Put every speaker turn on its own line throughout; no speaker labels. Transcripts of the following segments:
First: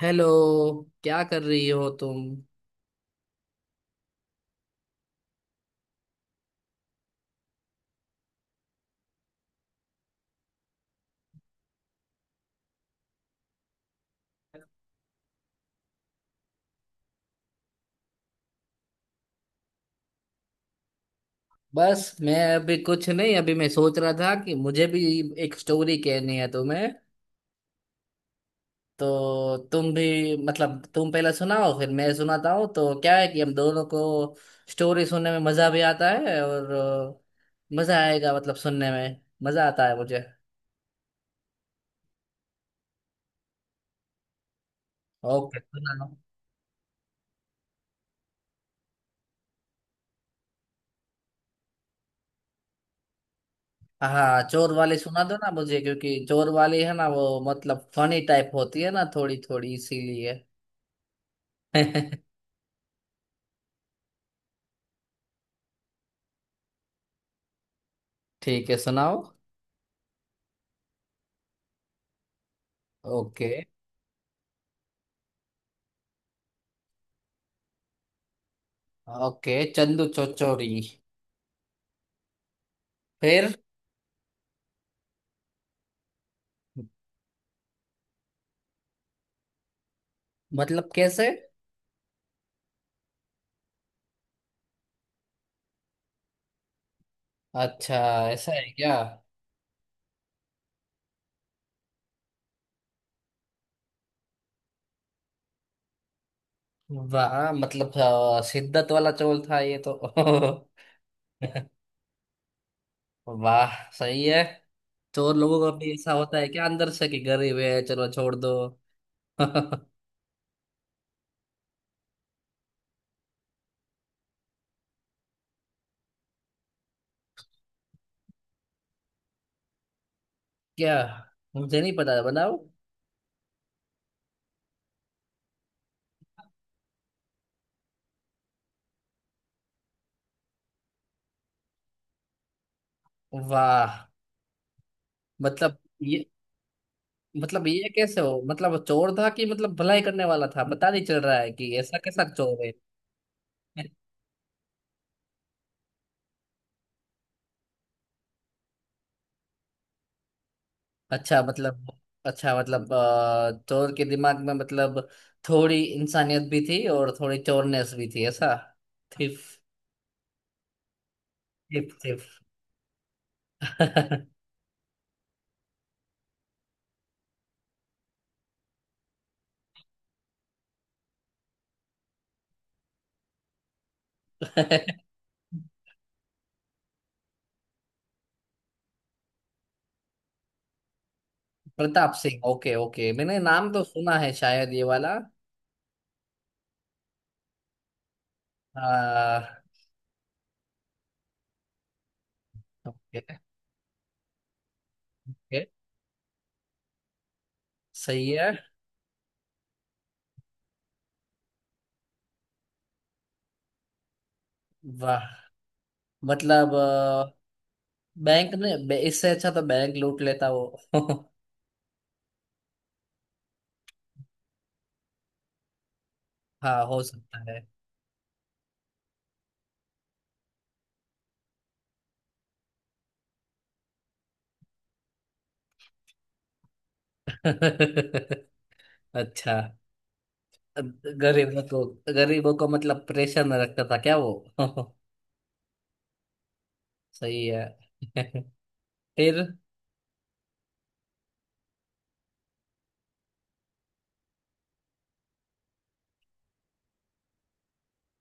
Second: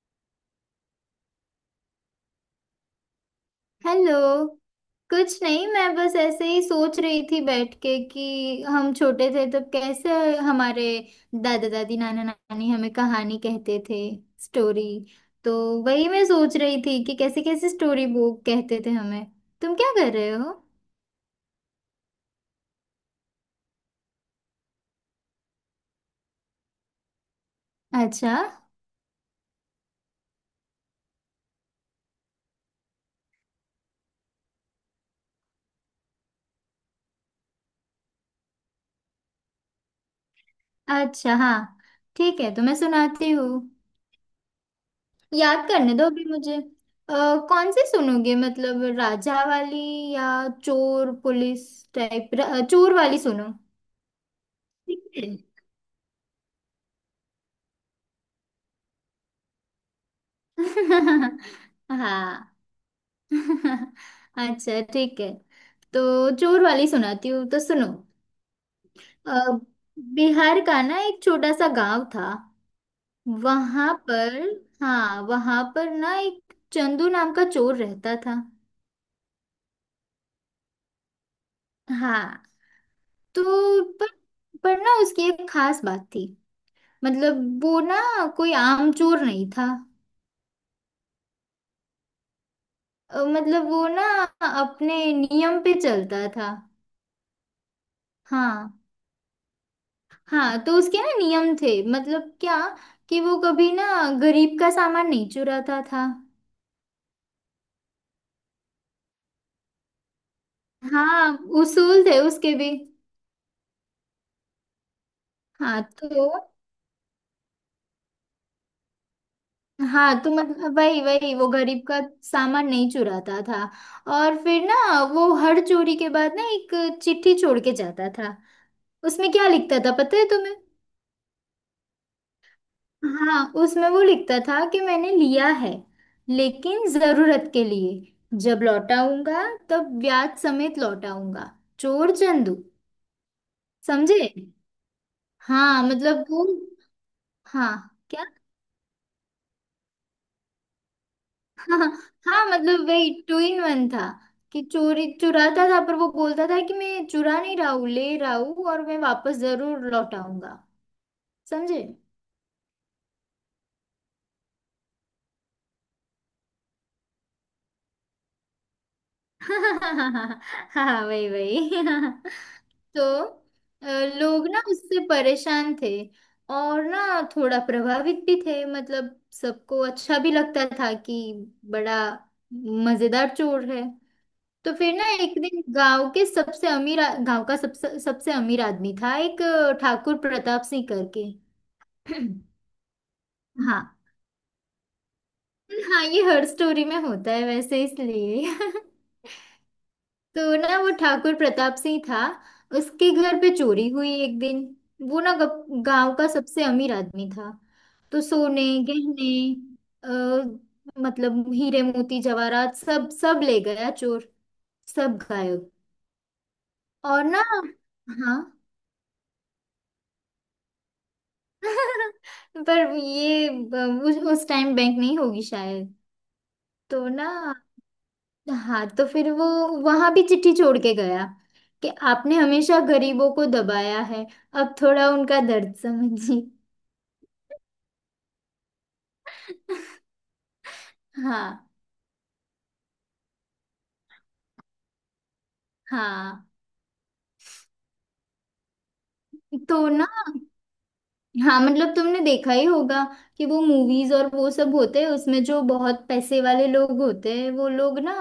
Hello. क्या कर रही हो तुम?
हेलो। कुछ नहीं, मैं बस ऐसे ही सोच रही थी बैठ के कि हम छोटे थे तब कैसे हमारे दादा दादी नाना नानी हमें कहानी कहते थे। स्टोरी। तो वही मैं सोच रही थी कि कैसे कैसे स्टोरी बुक कहते थे हमें। तुम क्या कर रहे हो?
बस मैं अभी कुछ नहीं, अभी मैं सोच रहा था कि मुझे भी एक स्टोरी कहनी है तुम्हें।
अच्छा।
तो तुम भी, मतलब तुम पहले सुनाओ फिर मैं सुनाता हूँ। तो क्या है कि हम दोनों को स्टोरी सुनने में मजा भी आता है, और मजा आएगा, मतलब सुनने में मजा आता है मुझे।
अच्छा हाँ, ठीक है तो मैं सुनाती हूँ।
ओके,
याद करने दो
सुनाओ।
अभी मुझे। अ, कौन सी सुनोगे? मतलब राजा वाली या चोर पुलिस टाइप। चोर वाली सुनो।
हाँ, चोर वाली सुना दो ना मुझे, क्योंकि चोर वाली है ना वो, मतलब फनी टाइप होती है ना थोड़ी थोड़ी, इसीलिए।
हाँ। अच्छा ठीक है। तो जोर वाली सुनाती हूँ तो सुनो।
ठीक है, सुनाओ।
अ, बिहार का ना एक छोटा सा गांव था।
ओके।
वहां पर, हाँ वहां पर ना एक चंदू नाम का चोर रहता था।
ओके, चंदू चौचौरी।
हाँ।
फिर?
तो पर, पर ना उसकी एक खास बात थी। मतलब वो ना कोई आम चोर नहीं था।
मतलब कैसे?
मतलब वो ना अपने नियम पे चलता था।
अच्छा। ऐसा है
हाँ।
क्या?
हाँ तो उसके ना नियम थे मतलब क्या कि वो कभी ना गरीब का सामान नहीं चुराता था।
वाह, मतलब शिद्दत वाला चोर था ये तो।
हाँ, उसूल थे उसके भी।
वाह, सही है। चोर लोगों का
हाँ
भी ऐसा
तो,
होता है क्या अंदर से, कि गरीब है चलो छोड़ दो? क्या?
हाँ तो मतलब वही वही वो गरीब का सामान नहीं चुराता था। और फिर ना वो हर चोरी के बाद ना एक चिट्ठी छोड़ के जाता था। उसमें क्या लिखता था पता है तुम्हें?
मुझे नहीं पता, बनाओ।
हाँ, उसमें वो लिखता था कि मैंने लिया है लेकिन जरूरत के लिए, जब लौटाऊंगा तब ब्याज समेत लौटाऊंगा। चोर चंदू।
वाह।
समझे?
मतलब
हाँ
ये,
मतलब वो,
मतलब
हाँ
ये कैसे
क्या।
हो? मतलब चोर था कि मतलब भलाई करने वाला था, पता नहीं चल रहा है कि
हाँ।
ऐसा कैसा
हाँ
चोर है।
मतलब वही टू इन वन था कि चोरी चुराता था पर वो बोलता था कि मैं चुरा नहीं रहा हूँ, ले रहा हूँ और मैं वापस जरूर लौटाऊंगा।
अच्छा,
समझे?
मतलब। अच्छा, मतलब चोर के दिमाग में, मतलब थोड़ी इंसानियत भी थी और थोड़ी चोरनेस भी थी, ऐसा। थिफ।
हाँ। हाँ वही वही।
Thief thief.
तो अ, लोग ना उससे परेशान थे और ना थोड़ा प्रभावित भी थे। मतलब सबको अच्छा भी लगता था कि बड़ा मजेदार चोर है। तो फिर ना एक दिन गांव के सबसे गांव का सबसे सबसे अमीर आदमी था एक, ठाकुर प्रताप सिंह करके।
प्रताप सिंह? ओके ओके, मैंने नाम तो
हाँ।
सुना है शायद ये वाला।
हाँ, ये हर स्टोरी में होता है वैसे इसलिए।
हाँ।
तो ना वो ठाकुर प्रताप सिंह था, उसके
ओके।
घर पे चोरी हुई एक दिन। वो ना
ओके,
गांव का सबसे अमीर आदमी था। तो
सही है।
सोने, गहने, अ, मतलब हीरे मोती जवाहरात सब, सब ले गया चोर। सब
वाह,
गायब।
मतलब
और ना हाँ।
बैंक ने इससे अच्छा तो बैंक लूट लेता वो।
पर ये उस टाइम बैंक नहीं होगी शायद।
हाँ, हो
तो ना
सकता है।
हाँ तो फिर वो वहां भी चिट्ठी छोड़ के गया कि आपने हमेशा गरीबों को दबाया है, अब थोड़ा उनका दर्द समझिए।
अच्छा।
हाँ।
गरीबों को? गरीबों को मतलब प्रेशर में रखता था क्या वो?
हाँ
सही है। फिर?
तो ना, हाँ मतलब तुमने देखा ही होगा कि वो मूवीज और वो सब होते हैं उसमें जो बहुत पैसे वाले लोग होते हैं, वो लोग ना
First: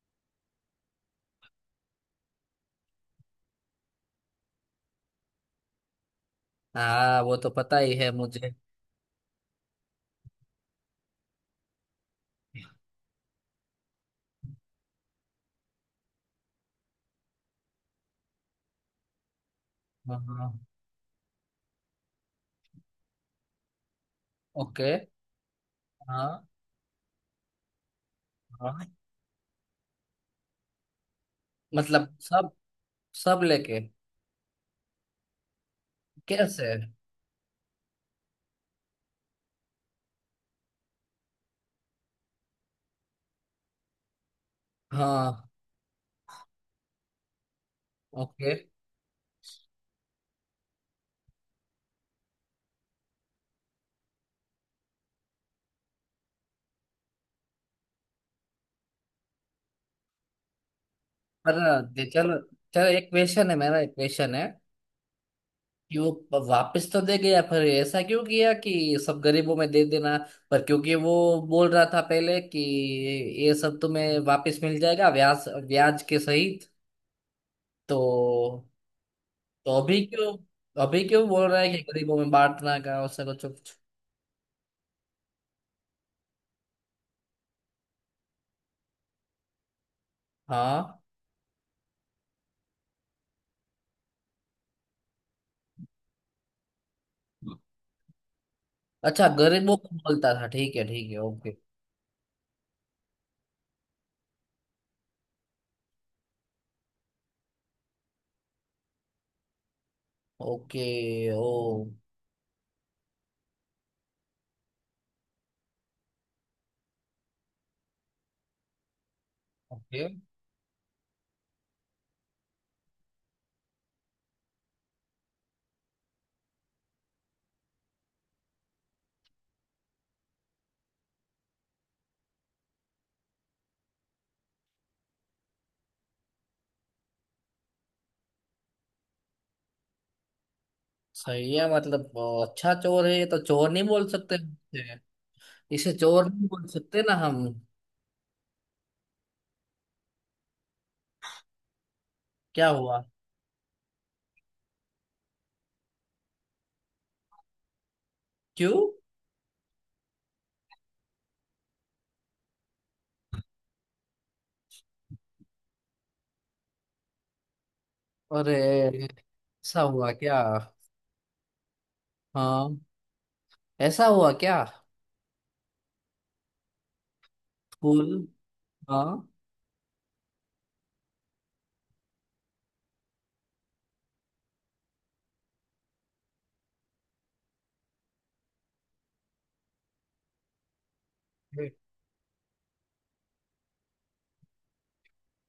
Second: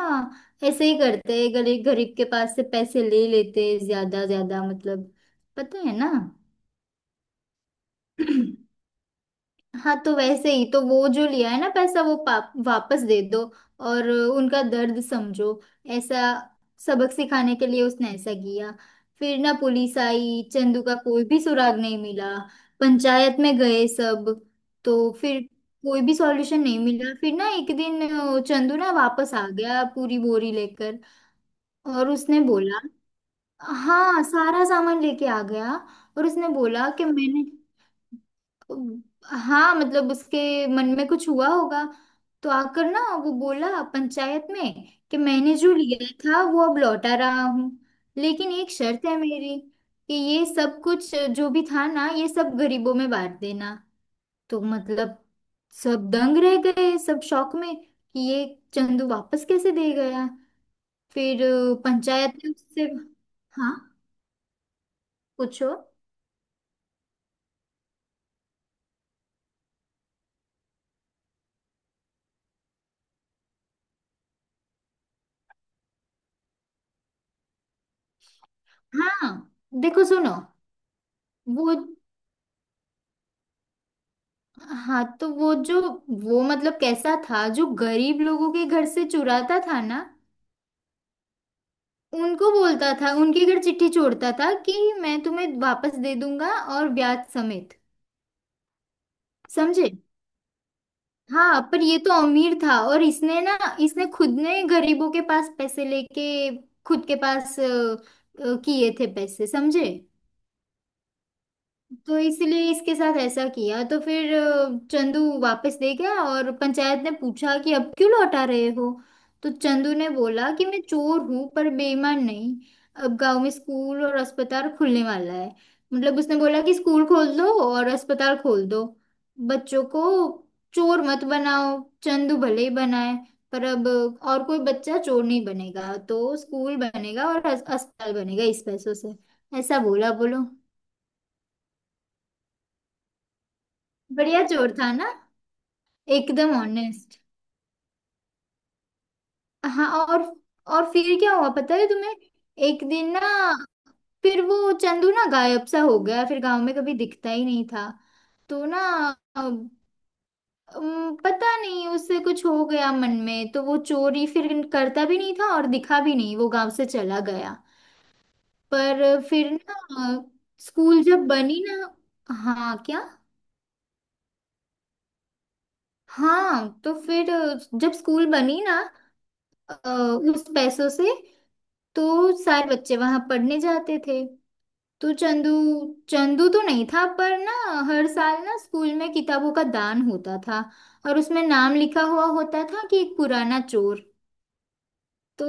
ऐसे ही करते हैं। गरीब गरीब के पास से पैसे ले लेते हैं ज्यादा ज्यादा मतलब। पता है ना।
हाँ, वो तो पता ही है मुझे।
हाँ तो वैसे ही तो वो जो लिया है ना पैसा, वो पाप वापस दे दो और उनका दर्द समझो, ऐसा। सबक सिखाने के लिए उसने ऐसा किया। फिर ना पुलिस
हाँ
आई,
हाँ।
चंदू का कोई भी सुराग नहीं मिला। पंचायत में गए सब।
ओके।
तो फिर कोई भी
हाँ।
सॉल्यूशन नहीं मिला। फिर ना एक दिन चंदू
हाँ,
ना वापस आ गया पूरी बोरी लेकर। और
मतलब
उसने
सब।
बोला,
सब लेके।
हाँ सारा सामान लेके आ गया। और उसने
कैसे?
बोला कि मैंने, हाँ मतलब उसके मन में कुछ हुआ होगा। तो आकर ना वो बोला पंचायत में कि
हाँ।
मैंने जो लिया था वो अब लौटा रहा हूँ लेकिन
ओके।
एक शर्त है मेरी कि ये सब कुछ जो भी था ना, ये सब गरीबों में बांट देना। तो मतलब सब दंग रह गए, सब शौक में कि ये चंदू वापस कैसे दे गया। फिर
पर
पंचायत
चलो,
ने उससे,
चलो, एक क्वेश्चन है
हाँ
मेरा, एक क्वेश्चन है।
पूछो।
कि वो वापस तो दे गया, पर ऐसा क्यों किया कि सब गरीबों में दे देना? पर क्योंकि वो बोल रहा था पहले कि ये सब तुम्हें वापस मिल जाएगा, ब्याज ब्याज के सही। तो
हाँ
तो अभी
देखो
क्यों?
सुनो,
अभी क्यों बोल रहा है
वो
कि गरीबों में बांटना का, उससे कुछ कुछ।
हाँ तो वो जो, वो मतलब कैसा था, जो गरीब लोगों के घर से चुराता था ना
हाँ।
उनको बोलता था, उनके घर चिट्ठी छोड़ता था कि मैं तुम्हें वापस दे दूंगा और ब्याज समेत।
अच्छा, गरीबों
समझे?
को बोलता था, ठीक है ठीक है, ओके।
हाँ, पर ये तो अमीर था और इसने ना इसने खुद ने गरीबों के पास पैसे लेके खुद के पास किए थे पैसे। समझे?
ओके, ओ।
तो इसलिए इसके साथ ऐसा किया। तो फिर चंदू वापस ले गया और पंचायत ने पूछा कि अब क्यों लौटा रहे हो। तो चंदू
ओके,
ने बोला कि मैं चोर हूं पर बेईमान नहीं। अब गांव में स्कूल और अस्पताल खुलने वाला है। मतलब उसने बोला कि स्कूल खोल दो और अस्पताल खोल दो, बच्चों को चोर मत बनाओ। चंदू भले ही बनाए पर अब और कोई बच्चा चोर नहीं बनेगा। तो स्कूल बनेगा और अस्पताल बनेगा इस पैसों से, ऐसा बोला बोलो।
सही है। मतलब अच्छा चोर है ये तो, चोर नहीं बोल सकते
बढ़िया चोर था
इसे।
ना,
इसे चोर नहीं
एकदम
बोल सकते ना
ऑनेस्ट।
हम।
हाँ और फिर क्या हुआ पता है तुम्हें?
क्या
एक
हुआ?
दिन ना फिर वो चंदू ना गायब सा हो गया, फिर गांव में कभी दिखता ही नहीं था। तो
क्यों?
ना अम, अम, पता नहीं उससे कुछ हो गया मन में तो वो चोरी फिर करता भी नहीं था और दिखा भी नहीं, वो गांव से चला गया।
अरे,
पर फिर
ऐसा
ना
हुआ क्या?
स्कूल जब बनी ना,
हाँ।
हाँ क्या।
ऐसा हुआ क्या?
हाँ तो फिर जब
स्कूल।
स्कूल बनी ना,
हाँ।
अ, उस पैसों से, तो सारे बच्चे वहां पढ़ने जाते थे। तो चंदू, चंदू तो नहीं था पर ना हर साल ना स्कूल में किताबों का दान होता था और उसमें नाम लिखा हुआ होता था कि एक पुराना चोर। तो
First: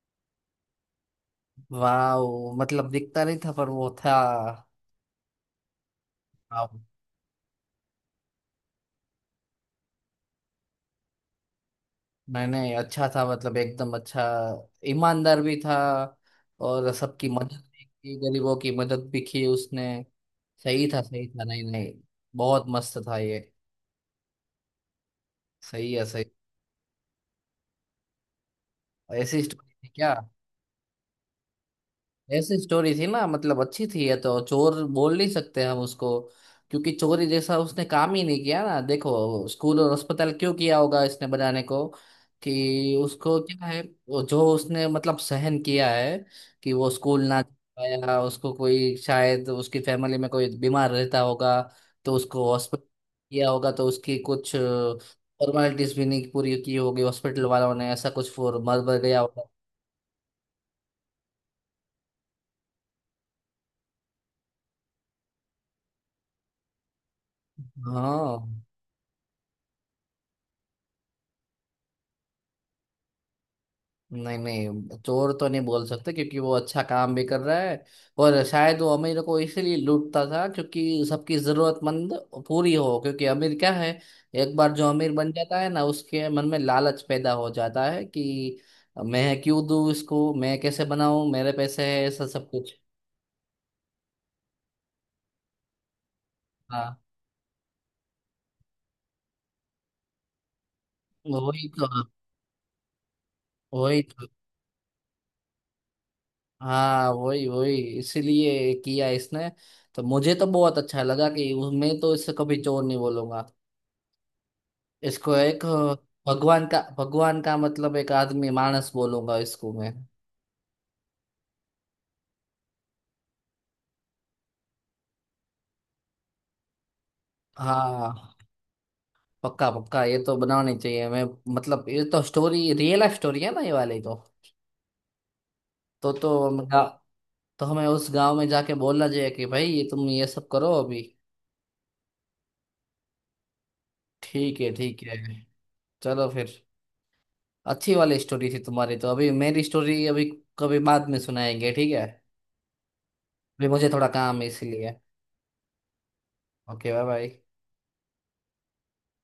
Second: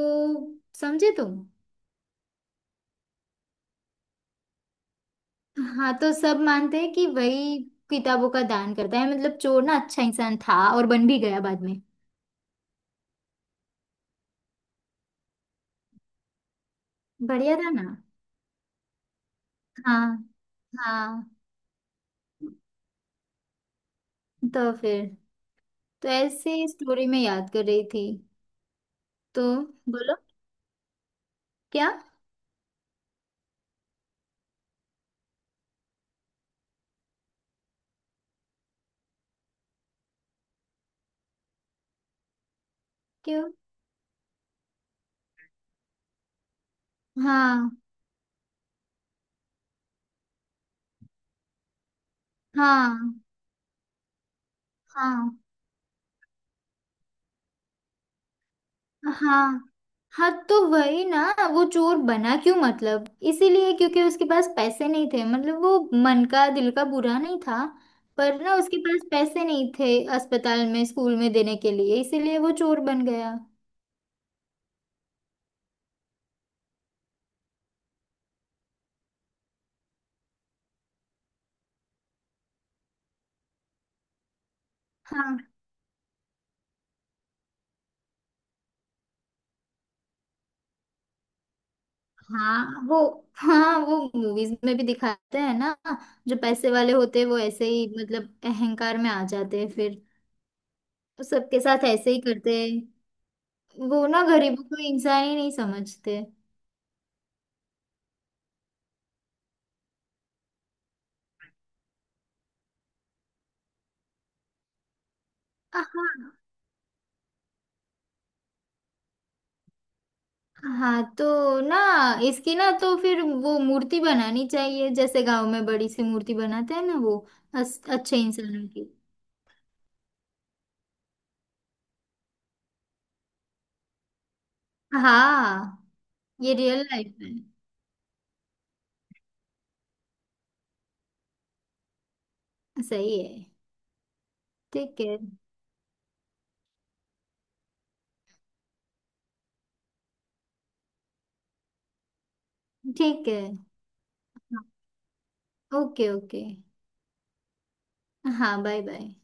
समझे तुम?
वाह, मतलब दिखता नहीं था पर वो था।
हाँ, तो सब मानते
हाँ।
हैं कि वही किताबों का दान करता है। मतलब चोर ना अच्छा इंसान था और बन भी गया बाद में।
नहीं नहीं, अच्छा था, मतलब एकदम अच्छा। ईमानदार भी था और सबकी मदद
बढ़िया था
भी
ना।
की, गरीबों की मदद भी की उसने।
हाँ।
सही था सही
हाँ
था, नहीं नहीं, बहुत मस्त था ये।
तो फिर
सही है,
तो
सही।
ऐसे स्टोरी में याद कर रही थी।
ऐसी
तो
स्टोरी थी क्या?
बोलो क्या
ऐसी स्टोरी थी ना, मतलब अच्छी थी। ये तो चोर बोल नहीं सकते हम उसको, क्योंकि चोरी जैसा उसने काम ही नहीं किया ना। देखो, स्कूल और अस्पताल क्यों किया होगा इसने बनाने को? कि उसको
क्यों
क्या है, वो जो उसने मतलब सहन किया है, कि वो स्कूल ना जा
हाँ
पाया उसको, कोई शायद उसकी फैमिली में कोई बीमार रहता होगा, तो उसको हॉस्पिटल
हाँ
किया होगा, तो उसकी कुछ
हाँ
फॉर्मेलिटीज भी नहीं पूरी की होगी हॉस्पिटल वालों ने, ऐसा कुछ फॉर मर मर गया होगा।
हाँ। हाँ तो वही ना, वो चोर बना क्यों मतलब इसीलिए क्योंकि उसके पास पैसे नहीं थे। मतलब वो मन का दिल का बुरा नहीं था पर ना
हाँ।
उसके पास पैसे नहीं थे अस्पताल में स्कूल में देने के लिए, इसीलिए वो चोर बन गया।
नहीं नहीं, चोर तो नहीं बोल सकते क्योंकि वो अच्छा काम भी कर रहा है। और शायद वो अमीर को इसीलिए लूटता था क्योंकि सबकी जरूरतमंद पूरी हो, क्योंकि अमीर क्या है, एक बार जो अमीर बन
हाँ
जाता है ना उसके मन में लालच पैदा हो जाता है कि मैं क्यों दूं इसको, मैं कैसे बनाऊं, मेरे पैसे है, ऐसा सब कुछ।
हाँ वो, हाँ वो मूवीज में भी दिखाते हैं ना जो पैसे वाले
हाँ,
होते हैं वो ऐसे ही मतलब अहंकार में आ जाते हैं फिर। वो सबके
वही
साथ
तो
ऐसे ही करते हैं।
वही
वो ना
तो
गरीबों को इंसान ही नहीं समझते।
हाँ, वही वही इसीलिए किया इसने। तो मुझे तो बहुत अच्छा लगा कि मैं तो इससे कभी चोर नहीं बोलूंगा इसको। एक भगवान का मतलब एक आदमी, मानस बोलूंगा इसको मैं।
हाँ तो ना इसकी ना तो फिर वो मूर्ति बनानी चाहिए, जैसे गांव में बड़ी सी मूर्ति बनाते हैं ना वो अच्छे
हाँ।
इंसानों की।
पक्का पक्का ये तो बनानी चाहिए। मैं मतलब ये तो स्टोरी, रियल लाइफ स्टोरी है ना ये वाली तो।
हाँ
तो
ये रियल लाइफ है।
तो हमें उस गांव में जाके बोलना चाहिए कि भाई ये, तुम ये सब करो अभी।
सही है।
ठीक है
ठीक
ठीक है।
है।
चलो फिर। अच्छी वाली स्टोरी थी तुम्हारी। तो अभी मेरी स्टोरी अभी, कभी बाद में सुनाएंगे, ठीक है?
ठीक है।
अभी मुझे थोड़ा काम है इसलिए।
Okay okay.
Okay, bye bye.
हाँ बाय बाय।